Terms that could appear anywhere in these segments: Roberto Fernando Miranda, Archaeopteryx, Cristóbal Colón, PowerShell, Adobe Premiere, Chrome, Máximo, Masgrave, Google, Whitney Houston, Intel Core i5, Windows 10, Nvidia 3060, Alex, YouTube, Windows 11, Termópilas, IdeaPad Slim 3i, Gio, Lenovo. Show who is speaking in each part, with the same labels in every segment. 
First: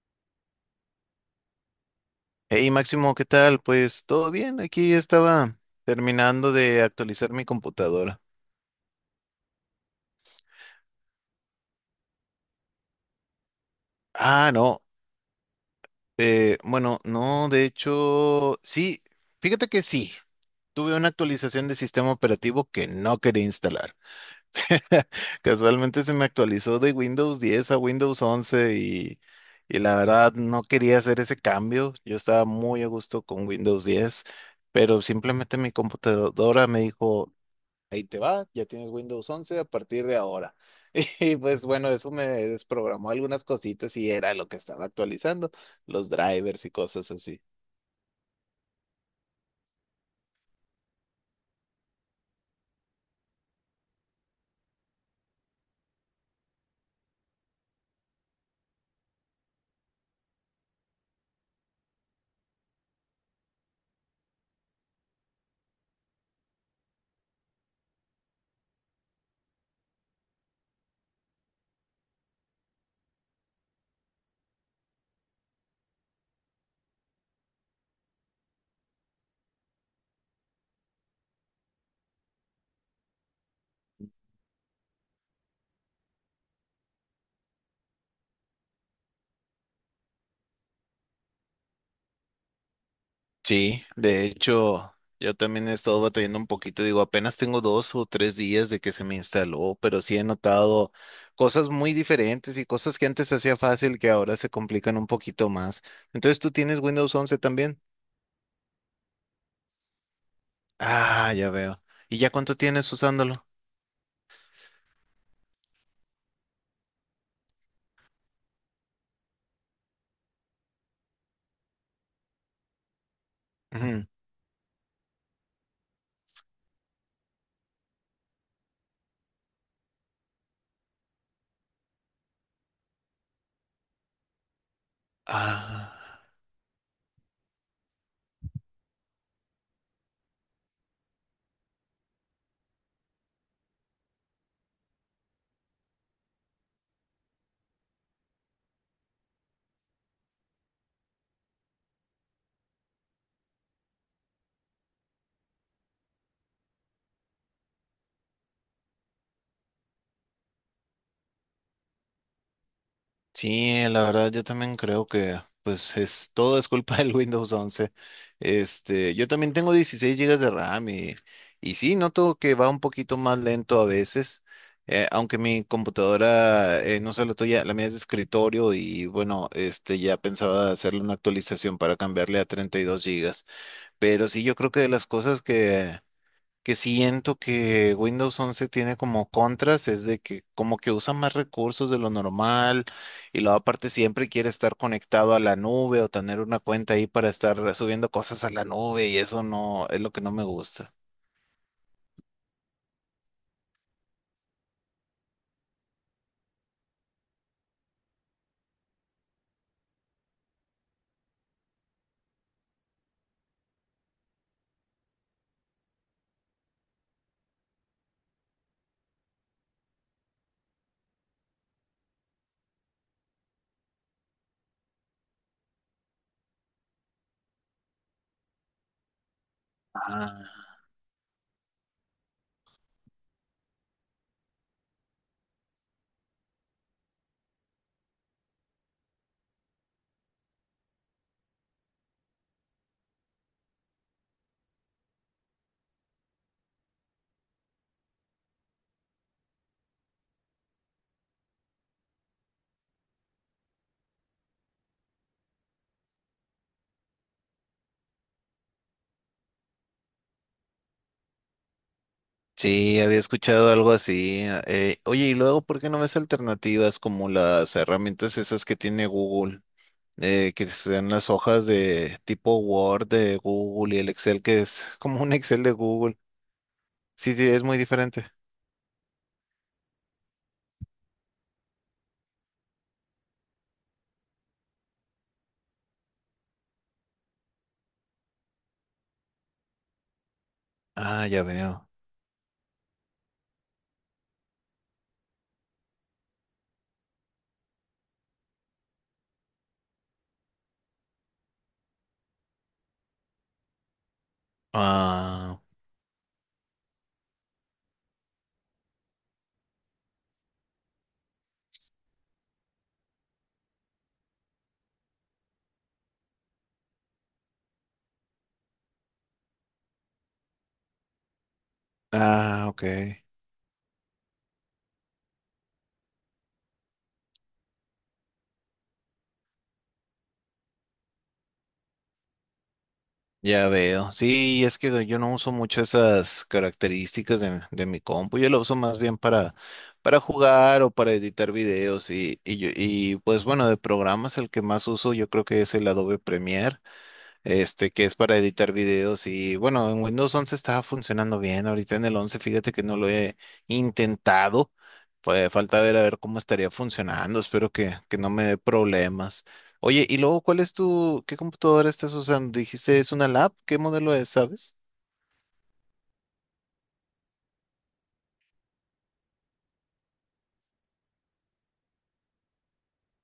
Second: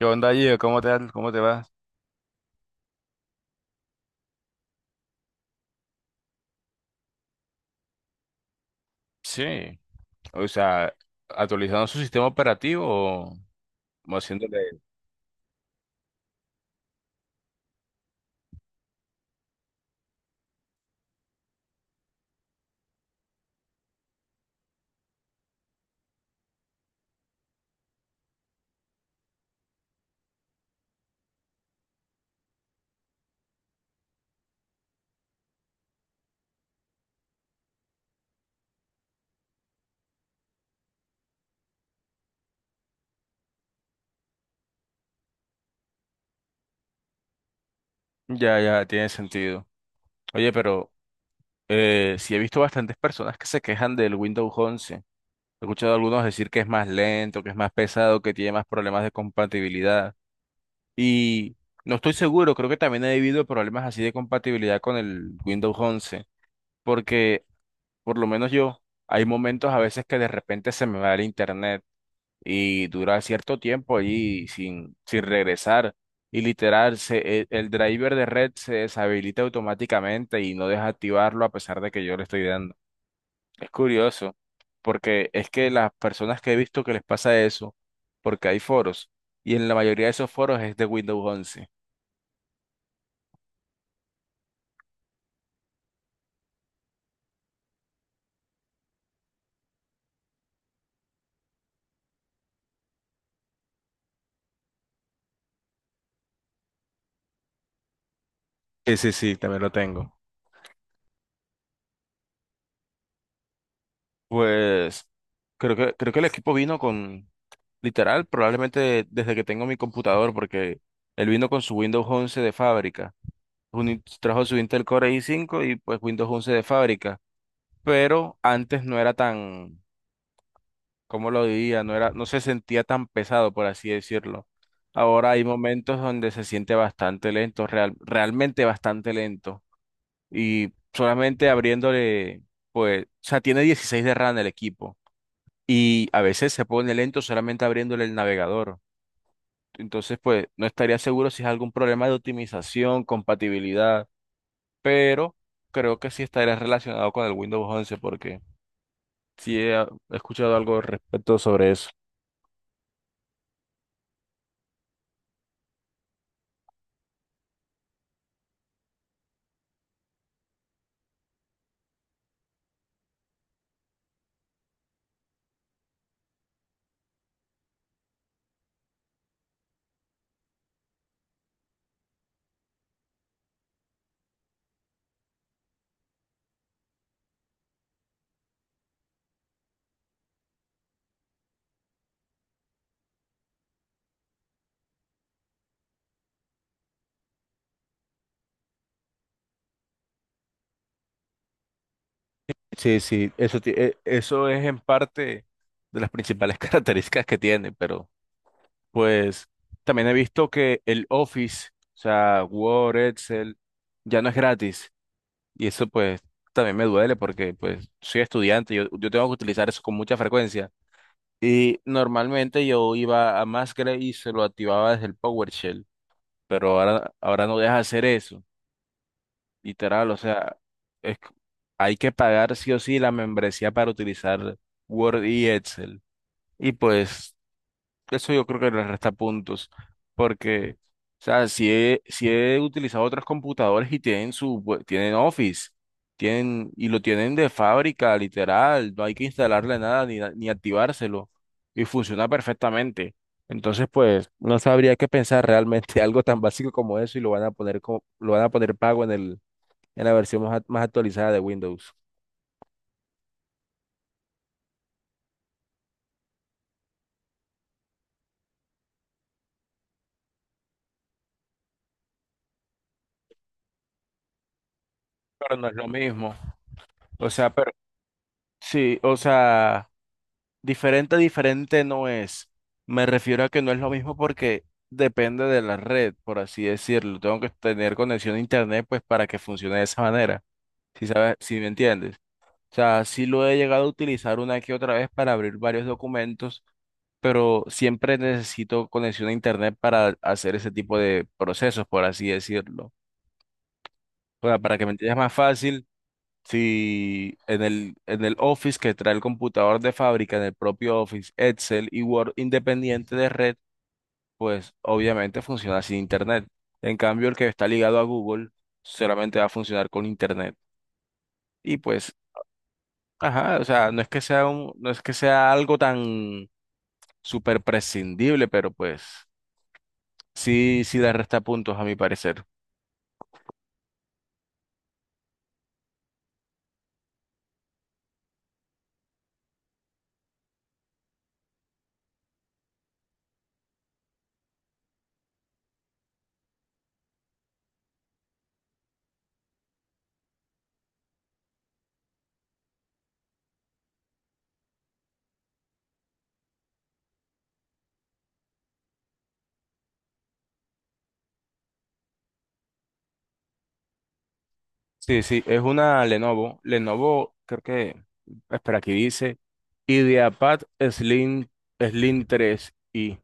Speaker 1: ¿Qué onda, Gio? Cómo te vas?
Speaker 2: Hey Máximo, ¿qué tal? Pues todo bien, aquí estaba terminando de actualizar mi computadora.
Speaker 1: Sí, o sea, actualizando su sistema operativo o
Speaker 2: Ah,
Speaker 1: haciéndole...
Speaker 2: no, bueno, no, de hecho, sí, fíjate que sí, tuve una actualización de sistema operativo que no quería instalar. Casualmente se me actualizó de Windows 10 a Windows 11 y la verdad no quería hacer ese cambio. Yo estaba muy a gusto con Windows 10, pero simplemente mi computadora me dijo, ahí te va, ya tienes Windows once a partir de ahora. Y pues bueno, eso me desprogramó algunas cositas y era lo que estaba actualizando, los drivers y cosas así.
Speaker 1: Ya, ya, tiene sentido. Oye, pero sí he visto bastantes personas que se quejan del Windows once. He escuchado a algunos decir que es más lento, que es más pesado, que tiene más problemas de compatibilidad. Y no estoy seguro, creo que también he vivido problemas así de compatibilidad con el Windows once, porque por lo menos yo, hay momentos a veces que de repente se me va el internet y dura cierto tiempo allí sin, sin regresar. Y literal, el driver de red se deshabilita automáticamente y no deja activarlo a pesar de que yo le estoy dando. Es curioso, porque es que las personas que he visto que les pasa eso, porque hay foros, y en la mayoría de esos foros es de Windows once.
Speaker 2: Sí, de hecho, yo también he estado batallando un poquito, digo, apenas tengo 2 o 3 días de que se me instaló, pero sí he notado cosas muy diferentes y cosas que antes hacía fácil que ahora se complican un poquito más. Entonces, ¿tú tienes Windows once también?
Speaker 1: Sí, sí, sí, también lo tengo.
Speaker 2: Ah, ya veo. ¿Y ya cuánto tienes usándolo?
Speaker 1: Pues creo que el equipo vino con, literal, probablemente desde que tengo mi computador, porque él vino con su Windows once de fábrica.
Speaker 2: Ujú.
Speaker 1: Trajo su Intel Core i5 y pues Windows 11 de fábrica, pero antes no era tan, ¿cómo lo diría? No era, no se sentía tan pesado, por así decirlo. Ahora hay momentos
Speaker 2: Ah.
Speaker 1: donde se siente bastante lento, realmente bastante lento. Y solamente abriéndole, pues, o sea, tiene 16 de RAM el equipo. Y a veces se pone lento solamente abriéndole el navegador. Entonces, pues, no estaría seguro si es algún problema de optimización, compatibilidad, pero creo que sí estaría relacionado con el Windows once porque sí he escuchado algo al respecto sobre eso.
Speaker 2: Sí, la verdad yo también creo que pues es todo es culpa del Windows once. Este, yo también tengo 16 gigas de RAM y sí, noto que va un poquito más lento a veces, aunque mi computadora, no sé, la tuya, la mía es de escritorio y bueno, este ya pensaba hacerle una actualización para cambiarle a 32 gigas. Pero sí, yo creo que de las cosas que siento que Windows 11 tiene como contras es de que como que usa más recursos de lo normal y luego aparte siempre quiere estar conectado a la nube o tener una cuenta ahí para estar subiendo cosas a la nube y eso no es lo que no me gusta.
Speaker 1: Sí, sí, eso, eso es en parte de las principales características que tiene, pero pues también he visto que el Office, o sea, Word, Excel, ya no es gratis y eso pues también me duele porque pues soy estudiante, yo tengo que utilizar eso con mucha frecuencia. Y normalmente yo iba a Masgrave y se lo activaba desde el PowerShell, pero ahora no deja hacer eso, literal, o sea,
Speaker 2: Ah,
Speaker 1: es, c- hay que pagar sí o sí la membresía para utilizar Word y Excel. Y pues eso yo creo que le resta puntos, porque, o sea, si he utilizado otros computadores y tienen tienen Office, tienen, y lo tienen de fábrica, literal, no hay que instalarle nada ni activárselo, y funciona perfectamente. Entonces, pues, no sabría qué pensar realmente algo tan básico como eso y lo van a poner como, lo van a poner pago en el, en la versión más actualizada de Windows.
Speaker 2: sí, había escuchado algo así. Oye, y luego, ¿por qué no ves alternativas como las herramientas esas que tiene Google? Que sean las hojas de tipo Word de Google y el Excel que es como un
Speaker 1: Pero
Speaker 2: Excel
Speaker 1: no
Speaker 2: de
Speaker 1: es lo
Speaker 2: Google.
Speaker 1: mismo. O
Speaker 2: Sí, sí,
Speaker 1: sea,
Speaker 2: es
Speaker 1: pero
Speaker 2: muy diferente.
Speaker 1: sí, o sea. Diferente, diferente no es. Me refiero a que no es lo mismo porque depende de la red, por así decirlo. Tengo que tener conexión a internet pues para que funcione de esa manera. Si
Speaker 2: Ah,
Speaker 1: sabes,
Speaker 2: ya
Speaker 1: si me
Speaker 2: veo.
Speaker 1: entiendes. O sea, sí lo he llegado a utilizar una que otra vez para abrir varios documentos, pero siempre necesito conexión a internet para hacer ese tipo de procesos, por así decirlo. O sea, para que me entiendas más
Speaker 2: Ah,
Speaker 1: fácil. Si en el, en el Office que trae el computador de fábrica, en el propio Office, Excel y Word independiente de red, pues obviamente funciona sin Internet. En cambio, el que está ligado a Google solamente va a funcionar con Internet. Y pues,
Speaker 2: ah, ok.
Speaker 1: ajá, o sea, no es que sea un, no es que sea algo tan súper prescindible, pero pues sí, sí le resta puntos a mi parecer.
Speaker 2: Ya veo. Sí, es que yo no uso mucho esas características de mi compu. Yo lo uso más bien para jugar o para editar videos. Y pues bueno, de programas el que más uso yo creo que es el Adobe Premiere. Este, que es para editar videos y bueno, en Windows 11 estaba funcionando bien, ahorita en el 11 fíjate que no lo he intentado, pues falta ver a ver cómo estaría funcionando, espero que no me dé problemas. Oye, y luego, ¿cuál es tu, qué computadora estás usando? Dijiste, es una lab, ¿qué modelo es, sabes?
Speaker 1: Sí, sí, es una Lenovo. Lenovo, creo que, espera, aquí dice IdeaPad Slim, Slim 3i.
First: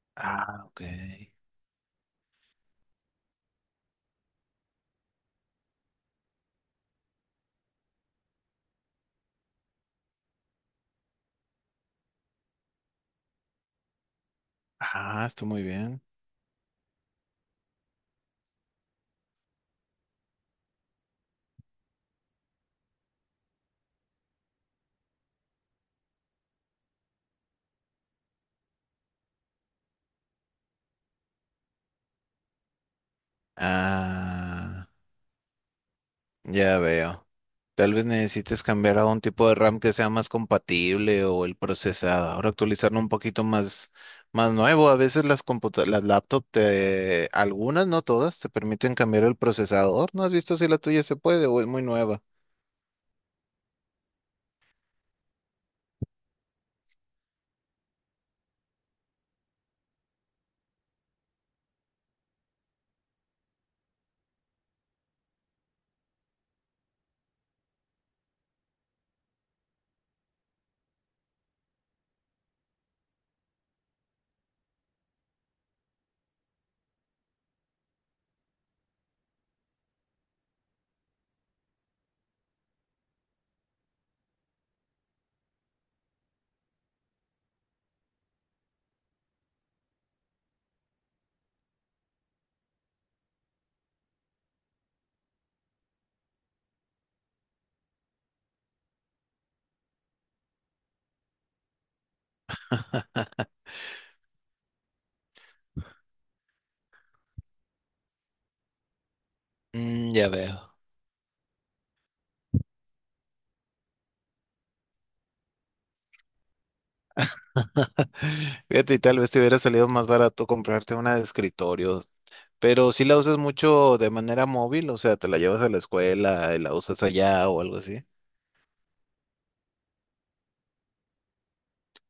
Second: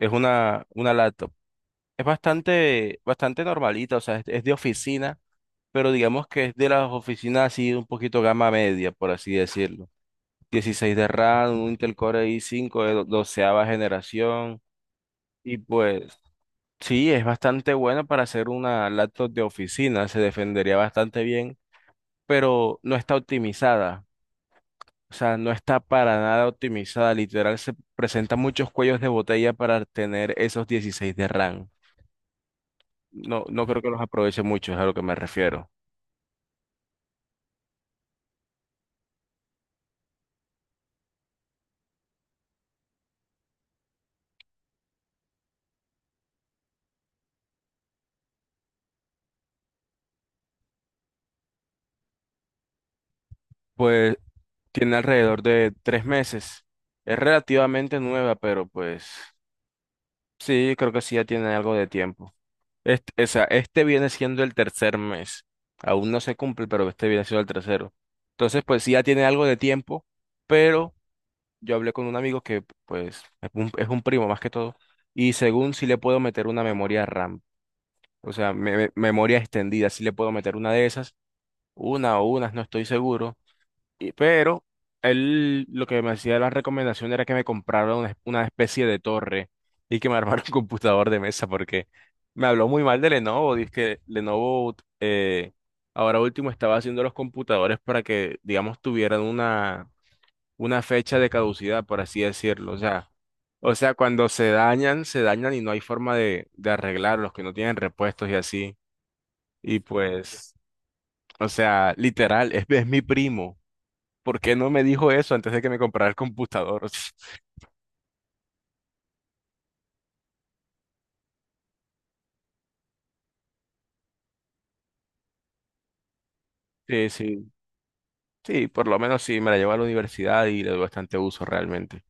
Speaker 1: Es
Speaker 2: Ah, ok.
Speaker 1: una laptop. Es bastante, bastante normalita, o sea, es de oficina, pero digamos que es de las oficinas así un poquito gama media, por así decirlo. 16 de RAM, un Intel Core i5 de doceava generación.
Speaker 2: Ah, está
Speaker 1: Y
Speaker 2: muy bien.
Speaker 1: pues, sí, es bastante bueno para hacer una laptop de oficina. Se defendería bastante bien, pero no está optimizada. O sea, no está para nada optimizada. Literal, se presentan muchos cuellos de botella para tener esos 16 de RAM. No, no creo que los aproveche mucho, es a
Speaker 2: Ah,
Speaker 1: lo que me refiero.
Speaker 2: ya veo. Tal vez necesites cambiar a un tipo de RAM que sea más compatible o el procesador, actualizarlo un poquito más, más nuevo. A veces las laptops algunas, no todas, te permiten cambiar el procesador. ¿No has visto si la tuya se puede o es muy nueva?
Speaker 1: Pues tiene alrededor de tres meses. Es relativamente nueva, pero pues sí, creo que sí ya tiene algo de tiempo. Este, o sea, este viene siendo el tercer mes. Aún no se cumple, pero este viene siendo el tercero. Entonces, pues sí ya tiene algo de tiempo, pero yo hablé con un amigo que pues es un primo más que todo, y según si le puedo meter una memoria RAM, o sea, memoria extendida, si le puedo meter una de esas, una o unas, no estoy seguro, y, pero él lo que me hacía la recomendación era que me comprara una especie de torre y que me armara un computador de mesa, porque me habló muy mal de Lenovo, dice que Lenovo eh, ahora último estaba haciendo los computadores para que, digamos, tuvieran una fecha de caducidad, por así decirlo. O sea, cuando se dañan y no hay forma de arreglarlos, que no tienen repuestos y así. Y
Speaker 2: Mm, ya
Speaker 1: pues,
Speaker 2: veo.
Speaker 1: o sea, literal, es mi primo. ¿Por qué no me dijo eso antes de que me comprara el computador?
Speaker 2: Fíjate, y tal vez te hubiera salido más barato comprarte una de escritorio, pero si la usas mucho de manera móvil, o sea, te la llevas a la escuela y la usas
Speaker 1: Sí,
Speaker 2: allá
Speaker 1: sí,
Speaker 2: o algo así.
Speaker 1: sí, por lo menos sí, me la llevo a la universidad y le doy bastante uso realmente.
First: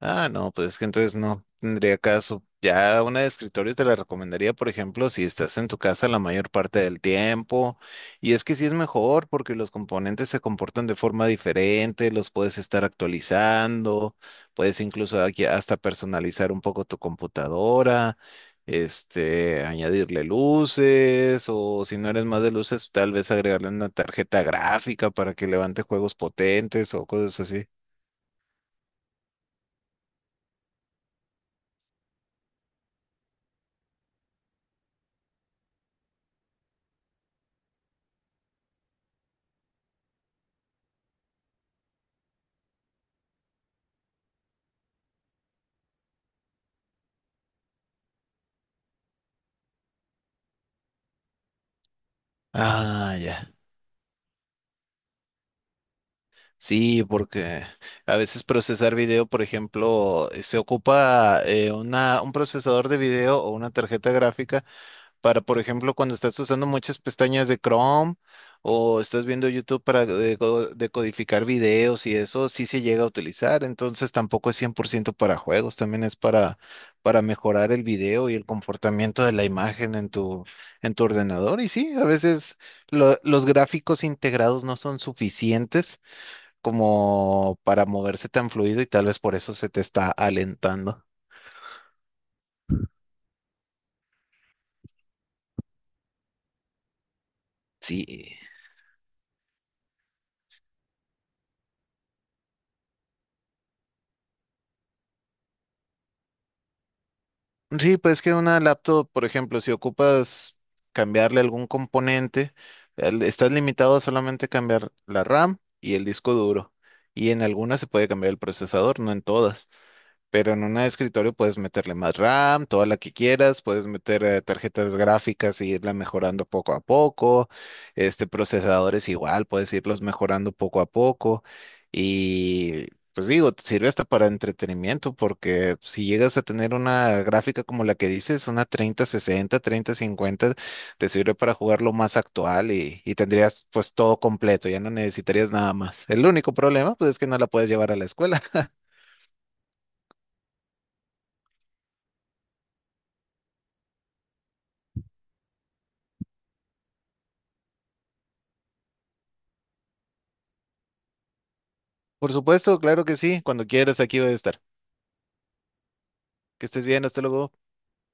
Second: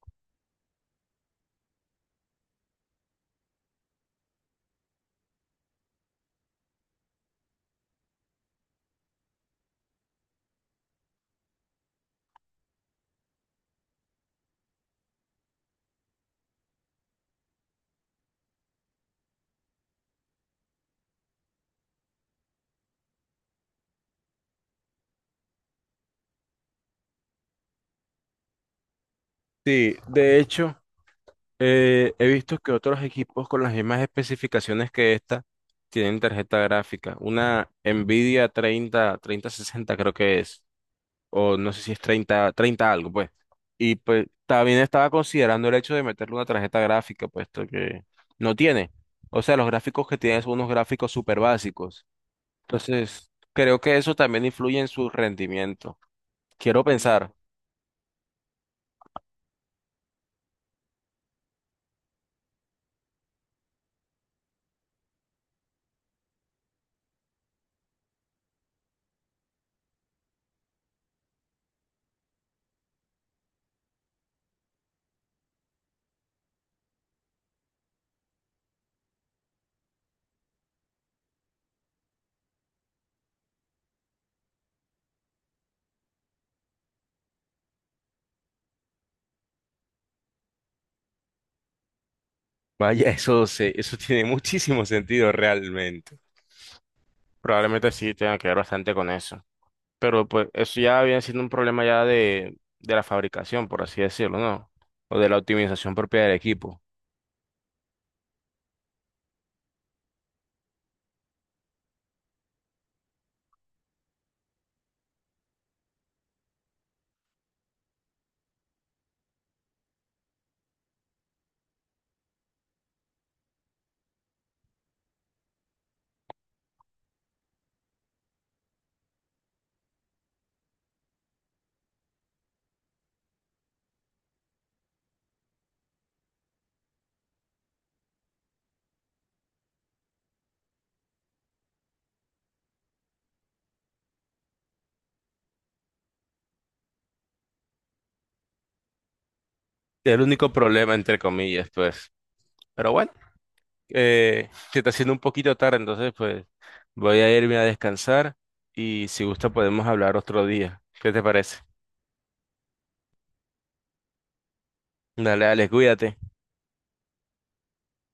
Speaker 2: Ah, no, pues es que entonces no tendría caso. Ya una de escritorio te la recomendaría, por ejemplo, si estás en tu casa la mayor parte del tiempo. Y es que sí es mejor porque los componentes se comportan de forma diferente, los puedes estar actualizando, puedes incluso aquí hasta personalizar un poco tu computadora, este, añadirle luces o si no eres más de luces, tal vez agregarle una tarjeta gráfica para que levante juegos potentes o cosas así.
Speaker 1: Sí, de hecho. He visto que otros equipos con las mismas especificaciones que esta tienen tarjeta gráfica. Una Nvidia 30, 3060 creo que es, o no sé si es 30, 30 algo, pues. Y pues también estaba considerando el hecho de meterle una tarjeta gráfica, puesto que no tiene. O sea, los gráficos que tiene son unos gráficos súper básicos.
Speaker 2: Ah,
Speaker 1: Entonces,
Speaker 2: ya.
Speaker 1: creo que eso también influye en su rendimiento. Quiero
Speaker 2: Sí,
Speaker 1: pensar,
Speaker 2: porque a veces procesar video, por ejemplo, se ocupa un procesador de video o una tarjeta gráfica para, por ejemplo, cuando estás usando muchas pestañas de Chrome o estás viendo YouTube para decodificar videos y eso sí se llega a utilizar. Entonces tampoco es 100% para juegos, también es para mejorar el video y el comportamiento de la imagen en tu ordenador. Y sí, a veces los gráficos integrados no son suficientes como para moverse tan fluido y tal vez por eso se te está alentando.
Speaker 1: vaya, eso se, eso tiene muchísimo sentido realmente. Probablemente sí
Speaker 2: Sí.
Speaker 1: tenga que ver bastante con eso. Pero pues eso ya viene siendo un problema ya de la fabricación, por así decirlo, ¿no? O de la optimización propia del equipo.
Speaker 2: Sí, pues que una laptop, por ejemplo, si ocupas cambiarle algún componente, estás limitado a solamente cambiar la RAM y el disco duro. Y en algunas se puede cambiar el procesador, no en todas. Pero en un escritorio puedes meterle más RAM, toda la que quieras, puedes meter tarjetas gráficas y irla mejorando poco a poco, este procesadores igual, puedes irlos mejorando poco a poco y pues digo, te sirve hasta para entretenimiento porque si llegas a tener una gráfica como la que dices, una 3060, 3050, te sirve para jugar lo más actual y tendrías pues todo completo, ya no necesitarías nada más. El único problema pues es que no la puedes llevar a la escuela.
Speaker 1: Es el único problema, entre comillas, pues. Pero bueno, se está haciendo un poquito tarde, entonces pues voy a irme a descansar y si gusta podemos hablar otro día. ¿Qué te parece?
Speaker 2: Por supuesto, claro que sí. Cuando quieras, aquí voy a estar.
Speaker 1: Dale, Alex, cuídate.
Speaker 2: Que estés bien, hasta luego.